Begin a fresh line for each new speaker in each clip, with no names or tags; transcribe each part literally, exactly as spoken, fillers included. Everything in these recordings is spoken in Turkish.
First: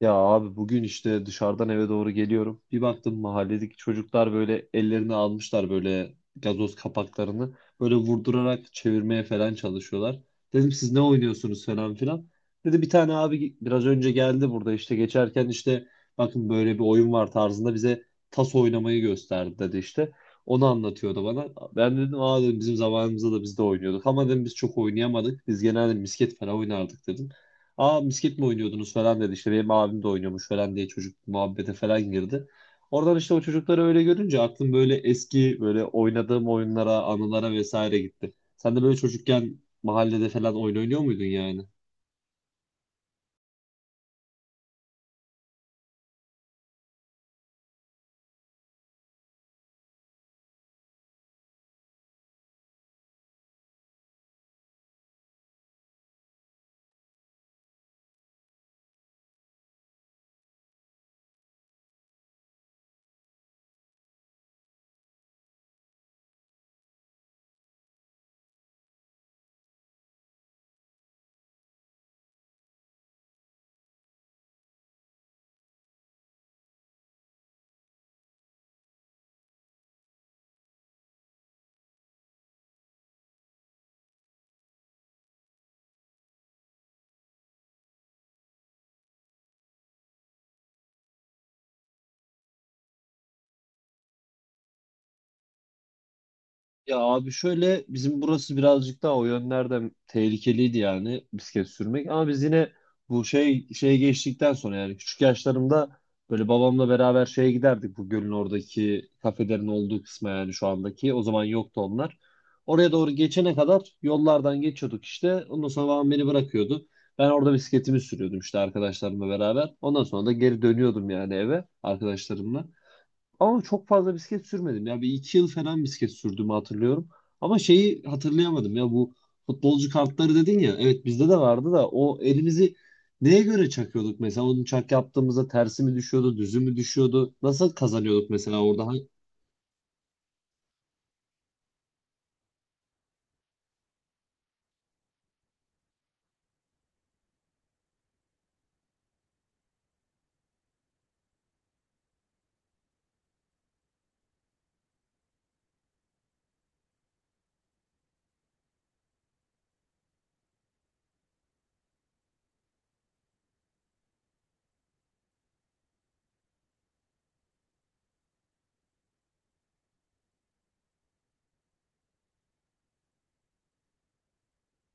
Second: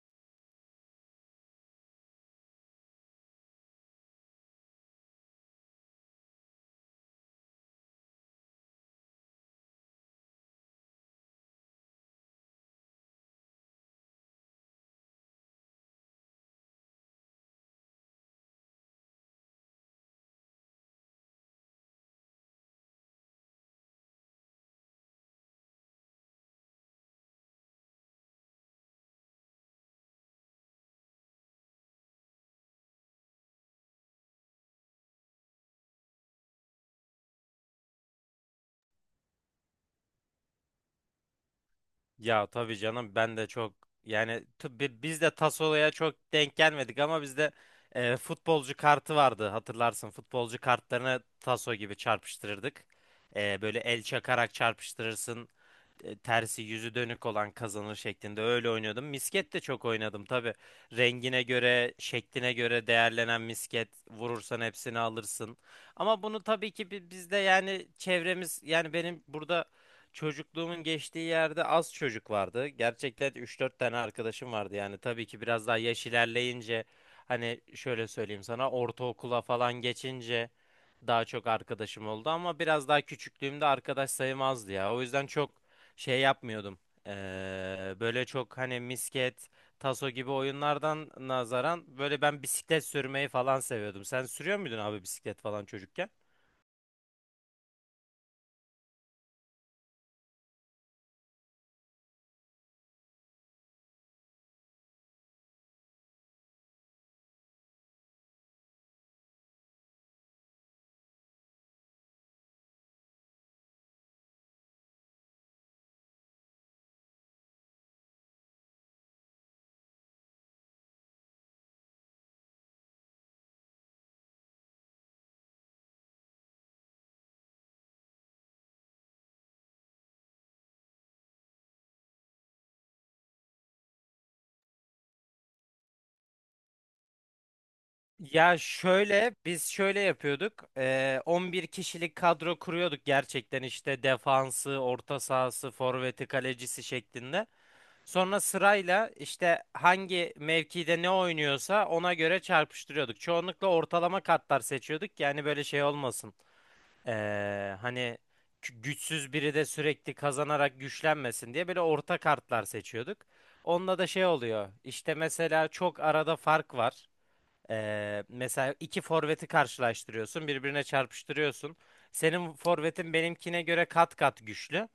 Ya abi bugün işte dışarıdan eve doğru geliyorum. Bir baktım mahalledeki çocuklar böyle ellerini almışlar böyle gazoz kapaklarını. Böyle vurdurarak çevirmeye falan çalışıyorlar. Dedim siz ne oynuyorsunuz falan filan. Dedi bir tane abi biraz önce geldi burada işte geçerken işte bakın böyle bir oyun var tarzında bize tas oynamayı gösterdi dedi işte. Onu anlatıyordu bana. Ben dedim aa dedim bizim zamanımızda da biz de oynuyorduk. Ama dedim biz çok oynayamadık. Biz genelde misket falan oynardık dedim. Aa misket mi oynuyordunuz falan dedi. İşte benim abim de oynuyormuş falan diye çocuk muhabbete falan girdi. Oradan işte o çocukları öyle görünce aklım böyle eski böyle oynadığım oyunlara, anılara vesaire gitti. Sen de böyle çocukken mahallede falan oyun oynuyor muydun yani?
Ya tabii canım ben de çok yani t- bi- biz de Tassola'ya çok denk gelmedik ama bizde e, futbolcu kartı vardı, hatırlarsın, futbolcu kartlarını Taso gibi çarpıştırırdık. E, böyle el çakarak çarpıştırırsın, e, tersi yüzü dönük olan kazanır şeklinde öyle oynuyordum. Misket de çok oynadım tabii. Rengine göre, şekline göre değerlenen misket, vurursan hepsini alırsın. Ama bunu tabii ki bi- bizde, yani çevremiz, yani benim burada çocukluğumun geçtiği yerde az çocuk vardı. Gerçekten üç dört tane arkadaşım vardı, yani tabii ki biraz daha yaş ilerleyince, hani şöyle söyleyeyim sana, ortaokula falan geçince daha çok arkadaşım oldu ama biraz daha küçüklüğümde arkadaş sayım azdı ya. O yüzden çok şey yapmıyordum. Ee, böyle çok hani misket, taso gibi oyunlardan nazaran böyle ben bisiklet sürmeyi falan seviyordum. Sen sürüyor muydun abi, bisiklet falan, çocukken?
Ya abi şöyle bizim burası birazcık daha o yönlerden tehlikeliydi yani bisiklet sürmek, ama biz yine bu şey şeye geçtikten sonra yani küçük yaşlarımda böyle babamla beraber şeye giderdik, bu gölün oradaki kafelerin olduğu kısma, yani şu andaki, o zaman yoktu onlar. Oraya doğru geçene kadar yollardan geçiyorduk işte, ondan sonra babam beni bırakıyordu. Ben orada bisikletimi sürüyordum işte arkadaşlarımla beraber, ondan sonra da geri dönüyordum yani eve arkadaşlarımla. Ama çok fazla bisiklet sürmedim. Ya bir iki yıl falan bisiklet sürdüğümü hatırlıyorum. Ama şeyi hatırlayamadım ya, bu futbolcu kartları dedin ya. Evet, bizde de vardı da o elimizi neye göre çakıyorduk mesela? Onu çak yaptığımızda tersi mi düşüyordu, düzü mü düşüyordu? Nasıl kazanıyorduk
Ya
mesela orada? Hani-
şöyle biz şöyle yapıyorduk. Ee, on bir kişilik kadro kuruyorduk gerçekten, işte defansı, orta sahası, forveti, kalecisi şeklinde. Sonra sırayla işte hangi mevkide ne oynuyorsa ona göre çarpıştırıyorduk. Çoğunlukla ortalama katlar seçiyorduk ki yani böyle şey olmasın. Ee, hani gü- güçsüz biri de sürekli kazanarak güçlenmesin diye böyle orta kartlar seçiyorduk. Onunla da şey oluyor. İşte mesela çok arada fark var. Ee, mesela iki forveti karşılaştırıyorsun, birbirine çarpıştırıyorsun. Senin forvetin benimkine göre kat kat güçlü.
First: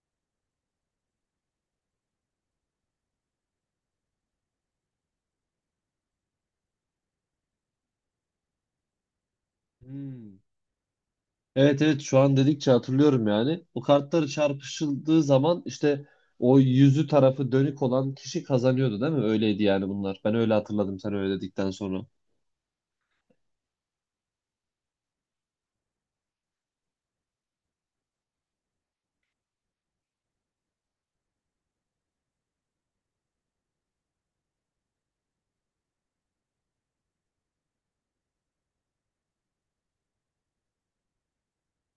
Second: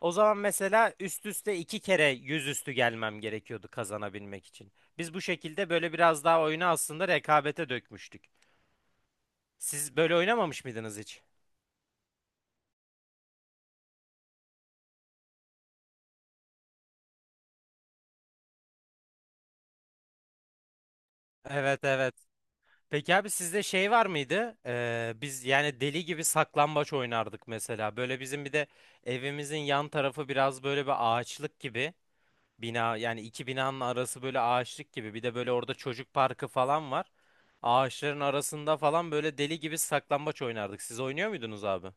O zaman mesela üst üste iki kere yüzüstü gelmem gerekiyordu kazanabilmek için. Biz bu şekilde böyle biraz daha oyunu aslında rekabete dökmüştük. Siz böyle
Hmm.
oynamamış mıydınız hiç?
Evet evet, şu an dedikçe hatırlıyorum yani. O kartları çarpışıldığı zaman işte o yüzü tarafı dönük olan kişi kazanıyordu, değil mi? Öyleydi yani bunlar. Ben öyle hatırladım sen öyle dedikten
Evet,
sonra.
evet. Peki abi, sizde şey var mıydı? Ee, biz yani deli gibi saklambaç oynardık mesela. Böyle bizim bir de evimizin yan tarafı biraz böyle bir ağaçlık gibi. Bina, yani iki binanın arası böyle ağaçlık gibi. Bir de böyle orada çocuk parkı falan var. Ağaçların arasında falan böyle deli gibi saklambaç oynardık. Siz oynuyor muydunuz abi?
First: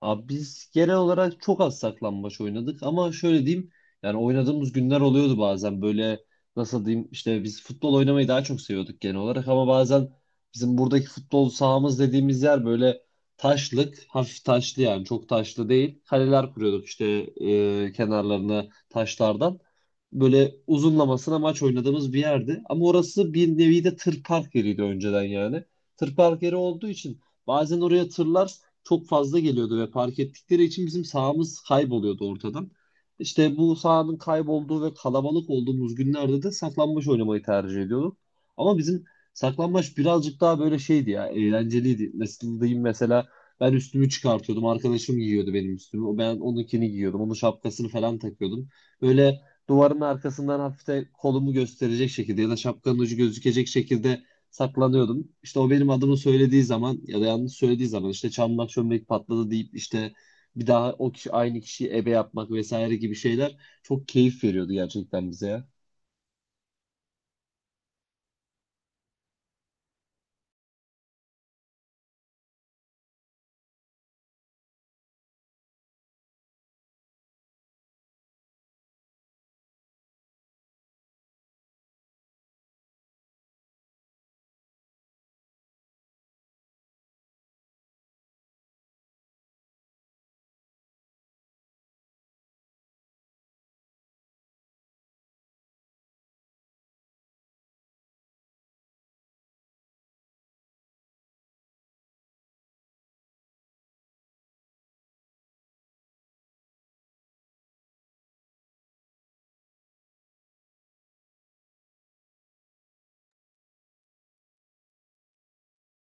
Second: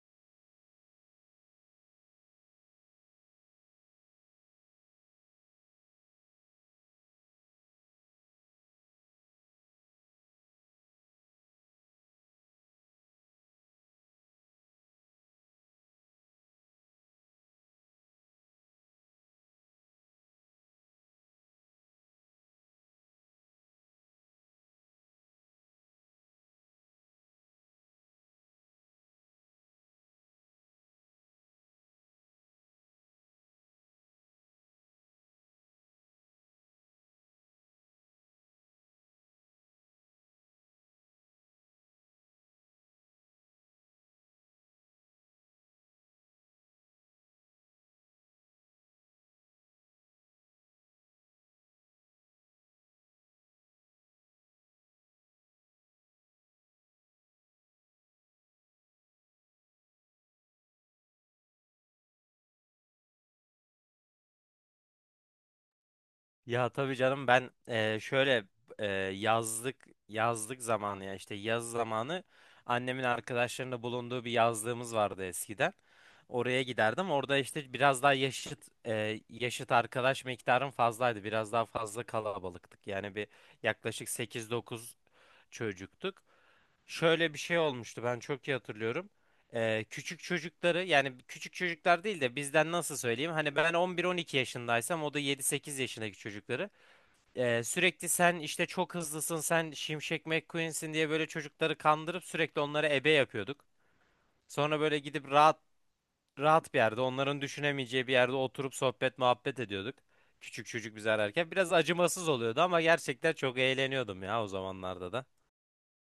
Abi biz genel olarak çok az saklambaç oynadık ama şöyle diyeyim, yani oynadığımız günler oluyordu bazen, böyle nasıl diyeyim, işte biz futbol oynamayı daha çok seviyorduk genel olarak, ama bazen bizim buradaki futbol sahamız dediğimiz yer böyle taşlık, hafif taşlı yani, çok taşlı değil. Kaleler kuruyorduk işte e, kenarlarına taşlardan böyle uzunlamasına maç oynadığımız bir yerdi, ama orası bir nevi de tır park yeriydi önceden. Yani tır park yeri olduğu için bazen oraya tırlar çok fazla geliyordu ve park ettikleri için bizim sahamız kayboluyordu ortadan. İşte bu sahanın kaybolduğu ve kalabalık olduğumuz günlerde de saklambaç oynamayı tercih ediyorduk. Ama bizim saklambaç birazcık daha böyle şeydi ya, eğlenceliydi. Nasıl diyeyim, mesela ben üstümü çıkartıyordum, arkadaşım giyiyordu benim üstümü. Ben onunkini giyiyordum, onun şapkasını falan takıyordum. Böyle duvarın arkasından hafif de kolumu gösterecek şekilde ya da şapkanın ucu gözükecek şekilde saklanıyordum. İşte o benim adımı söylediği zaman ya da yanlış söylediği zaman işte çamlak çömlek patladı deyip işte bir daha o kişi aynı kişiyi ebe yapmak vesaire gibi şeyler çok keyif veriyordu gerçekten bize ya.
Ya tabii canım, ben e, şöyle, e, yazlık yazlık zamanı ya, işte yaz zamanı annemin arkadaşlarında bulunduğu bir yazlığımız vardı eskiden. Oraya giderdim. Orada işte biraz daha yaşıt e, yaşıt arkadaş miktarım fazlaydı. Biraz daha fazla kalabalıktık. Yani bir yaklaşık sekiz dokuz çocuktuk. Şöyle bir şey olmuştu, ben çok iyi hatırlıyorum. Ee, küçük çocukları, yani küçük çocuklar değil de bizden, nasıl söyleyeyim, hani ben on bir on iki yaşındaysam, o da yedi sekiz yaşındaki çocukları ee, sürekli sen işte çok hızlısın, sen Şimşek McQueen'sin diye böyle çocukları kandırıp sürekli onlara ebe yapıyorduk. Sonra böyle gidip rahat rahat bir yerde, onların düşünemeyeceği bir yerde oturup sohbet muhabbet ediyorduk. Küçük çocuk bizi ararken biraz acımasız oluyordu ama gerçekten çok eğleniyordum ya o zamanlarda da.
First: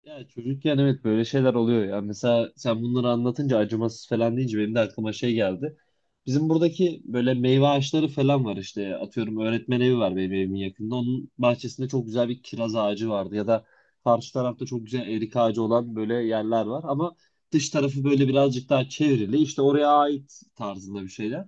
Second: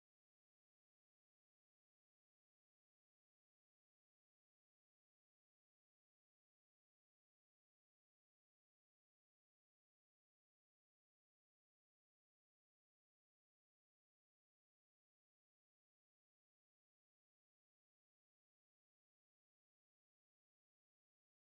Ya çocukken evet böyle şeyler oluyor ya. Mesela sen bunları anlatınca acımasız falan deyince benim de aklıma şey geldi. Bizim buradaki böyle meyve ağaçları falan var işte. Atıyorum, öğretmen evi var benim evimin yakında. Onun bahçesinde çok güzel bir kiraz ağacı vardı. Ya da karşı tarafta çok güzel erik ağacı olan böyle yerler var. Ama dış tarafı böyle birazcık daha çevrili. İşte oraya ait tarzında bir şeyler.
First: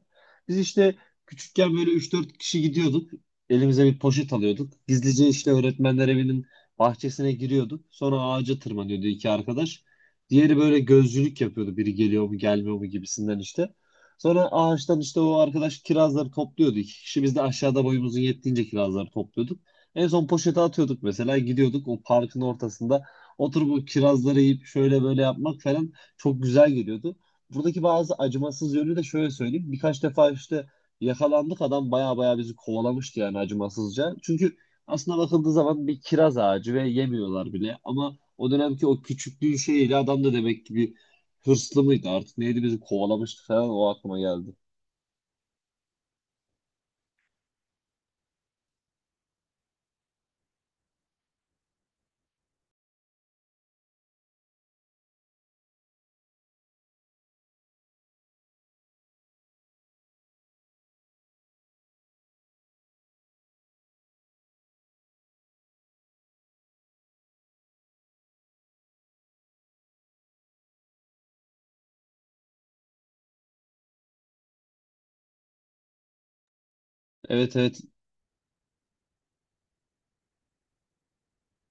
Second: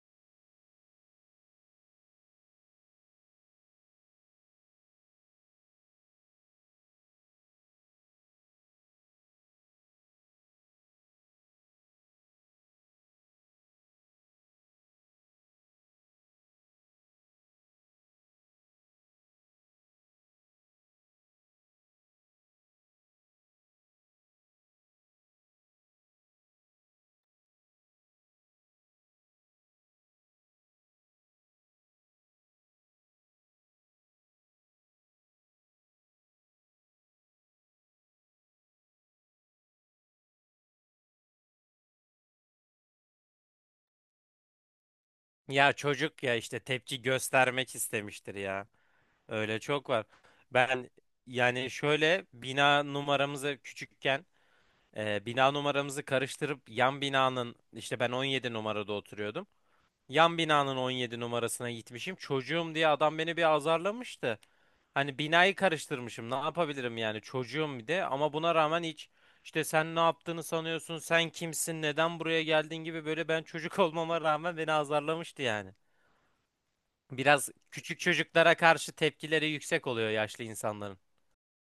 Biz işte küçükken böyle üç dört kişi gidiyorduk. Elimize bir poşet alıyorduk. Gizlice işte öğretmenler evinin bahçesine giriyorduk. Sonra ağaca tırmanıyordu iki arkadaş. Diğeri böyle gözcülük yapıyordu, biri geliyor mu gelmiyor mu gibisinden işte. Sonra ağaçtan işte o arkadaş kirazları topluyordu. İki kişi biz de aşağıda boyumuzun yettiğince kirazları topluyorduk. En son poşete atıyorduk, mesela gidiyorduk o parkın ortasında oturup o kirazları yiyip şöyle böyle yapmak falan çok güzel geliyordu. Buradaki bazı acımasız yönü de şöyle söyleyeyim. Birkaç defa işte yakalandık, adam baya baya bizi kovalamıştı yani, acımasızca. Çünkü aslında bakıldığı zaman bir kiraz ağacı ve yemiyorlar bile. Ama o dönemki o küçüklüğün şeyiyle adam da demek ki bir hırslı mıydı artık neydi, bizi kovalamıştı falan, o aklıma geldi.
Ya çocuk ya, işte tepki göstermek istemiştir ya. Öyle çok var. Ben yani şöyle, bina numaramızı küçükken, e, bina numaramızı karıştırıp yan binanın, işte ben on yedi numarada oturuyordum. Yan binanın on yedi numarasına gitmişim. Çocuğum diye adam beni bir azarlamıştı. Hani binayı karıştırmışım. Ne yapabilirim yani, çocuğum bir de, ama buna rağmen hiç, işte sen ne yaptığını sanıyorsun, sen kimsin, neden buraya geldin gibi, böyle ben çocuk olmama rağmen beni azarlamıştı yani. Biraz
Evet evet.
küçük çocuklara karşı tepkileri yüksek oluyor yaşlı insanların.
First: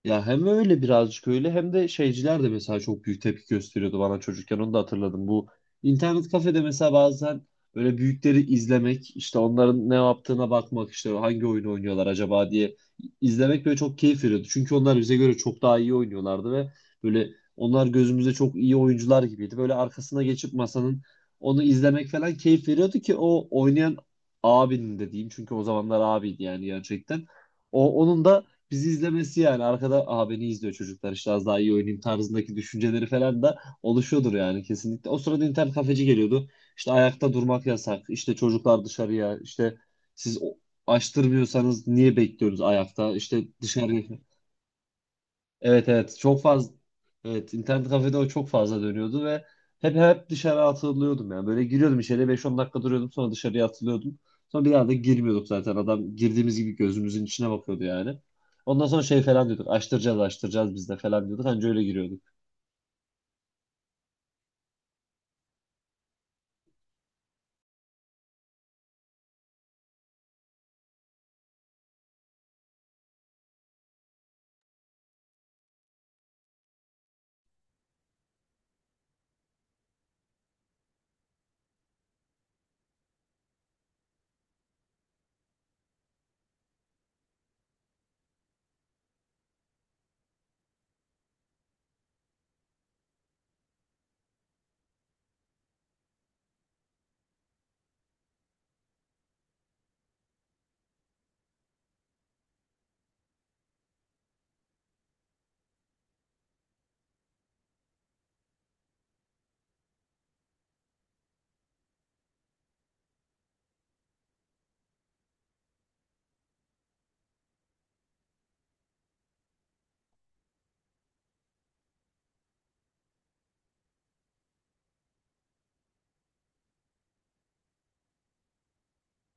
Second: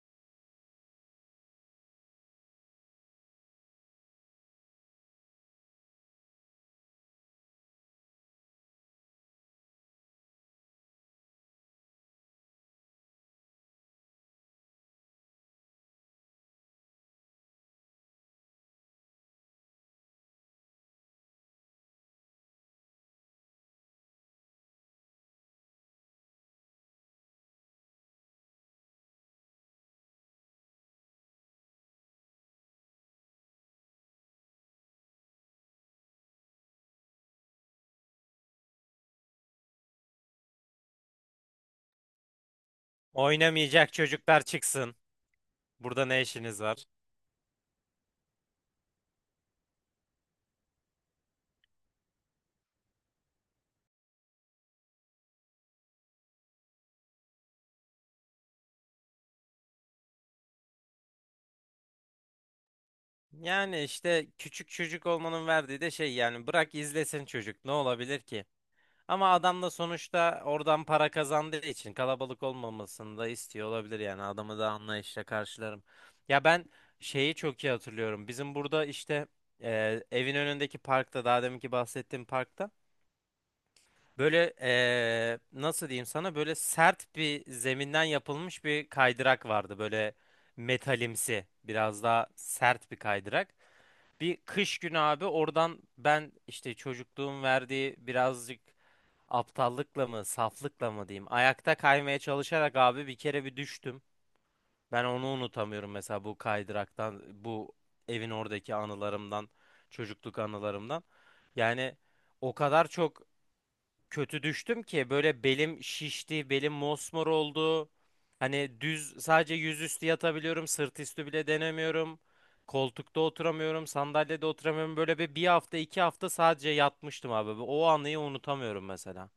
Ya hem öyle birazcık öyle hem de şeyciler de mesela çok büyük tepki gösteriyordu bana çocukken, onu da hatırladım. Bu internet kafede mesela bazen böyle büyükleri izlemek, işte onların ne yaptığına bakmak, işte hangi oyunu oynuyorlar acaba diye izlemek böyle çok keyif veriyordu. Çünkü onlar bize göre çok daha iyi oynuyorlardı ve böyle onlar gözümüzde çok iyi oyuncular gibiydi. Böyle arkasına geçip masanın onu izlemek falan keyif veriyordu, ki o oynayan abinin de diyeyim, çünkü o zamanlar abiydi yani gerçekten. O, onun da bizi izlemesi, yani arkada aa, beni izliyor çocuklar işte az daha iyi oynayayım tarzındaki düşünceleri falan da oluşuyordur yani kesinlikle. O sırada internet kafeci geliyordu. İşte ayakta durmak yasak. İşte çocuklar dışarıya, işte siz o- açtırmıyorsanız niye bekliyoruz ayakta? İşte dışarı.
Oynamayacak çocuklar çıksın.
Evet
Burada
evet,
ne
çok
işiniz
fazla
var?
evet, internet kafede o çok fazla dönüyordu ve hep hep dışarı atılıyordum. Yani böyle giriyordum içeriye, beş on dakika duruyordum, sonra dışarıya atılıyordum, sonra bir daha da girmiyorduk. Zaten adam girdiğimiz gibi gözümüzün içine bakıyordu yani, ondan sonra şey falan diyorduk, açtıracağız açtıracağız biz de falan diyorduk, anca öyle giriyorduk.
Yani işte küçük çocuk olmanın verdiği de şey, yani bırak izlesin çocuk, ne olabilir ki? Ama adam da sonuçta oradan para kazandığı için kalabalık olmamasını da istiyor olabilir, yani adamı da anlayışla karşılarım. Ya ben şeyi çok iyi hatırlıyorum. Bizim burada işte, e, evin önündeki parkta, daha deminki bahsettiğim parkta, böyle eee, nasıl diyeyim sana, böyle sert bir zeminden yapılmış bir kaydırak vardı. Böyle metalimsi, biraz daha sert bir kaydırak. Bir kış günü abi, oradan ben işte çocukluğum verdiği birazcık aptallıkla mı saflıkla mı diyeyim, ayakta kaymaya çalışarak abi bir kere bir düştüm. Ben onu unutamıyorum mesela, bu kaydıraktan, bu evin oradaki anılarımdan, çocukluk anılarımdan. Yani o kadar çok kötü düştüm ki böyle belim şişti, belim mosmor oldu. Hani düz sadece yüzüstü yatabiliyorum, sırt üstü bile denemiyorum. Koltukta oturamıyorum, sandalyede oturamıyorum. Böyle bir, bir hafta, iki hafta sadece yatmıştım abi. O anıyı unutamıyorum mesela.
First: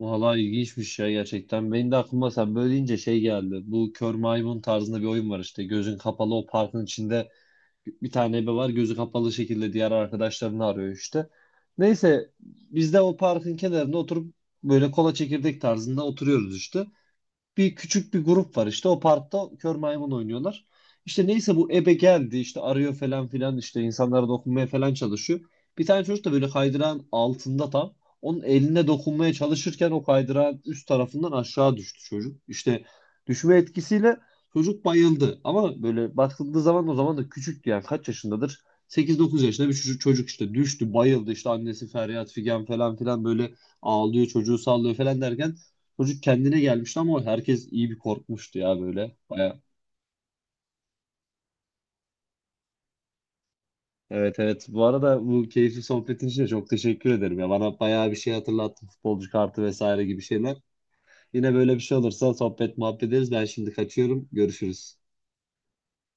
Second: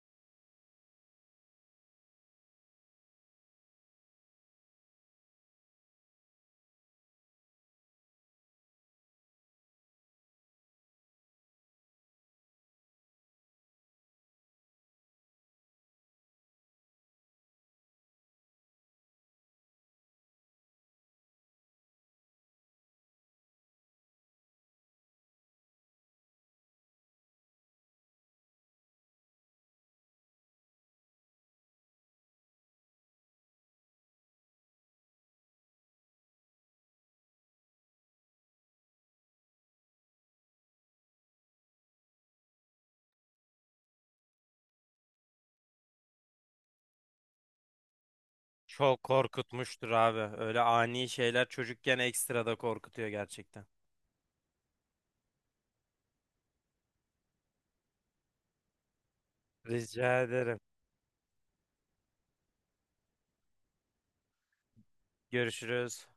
Valla ilginçmiş ya, gerçekten benim de aklıma sen böyle deyince şey geldi. Bu kör maymun tarzında bir oyun var işte, gözün kapalı o parkın içinde bir tane ebe var, gözü kapalı şekilde diğer arkadaşlarını arıyor işte. Neyse, biz de o parkın kenarında oturup böyle kola çekirdek tarzında oturuyoruz işte, bir küçük bir grup var işte o parkta, kör maymun oynuyorlar. İşte neyse, bu ebe geldi işte arıyor falan filan, işte insanlara dokunmaya falan çalışıyor. Bir tane çocuk da böyle kaydırağın altında tam onun eline dokunmaya çalışırken o kaydırağın üst tarafından aşağı düştü çocuk. İşte düşme etkisiyle çocuk bayıldı. Ama böyle bakıldığı zaman o zaman da küçüktü, yani kaç yaşındadır, sekiz dokuz yaşında bir çocuk, çocuk işte düştü, bayıldı, işte annesi feryat figan falan filan, böyle ağlıyor, çocuğu sallıyor falan derken çocuk kendine gelmişti. Ama herkes iyi bir korkmuştu ya
Çok
böyle. Baya.
korkutmuştur abi. Öyle ani şeyler çocukken ekstra da korkutuyor gerçekten.
Evet evet. Bu arada bu keyifli sohbetin için de çok teşekkür ederim ya. Bana bayağı bir şey hatırlattın. Futbolcu kartı vesaire
Rica
gibi şeyler.
ederim.
Yine böyle bir şey olursa sohbet muhabbet ederiz. Ben şimdi kaçıyorum. Görüşürüz.
Görüşürüz.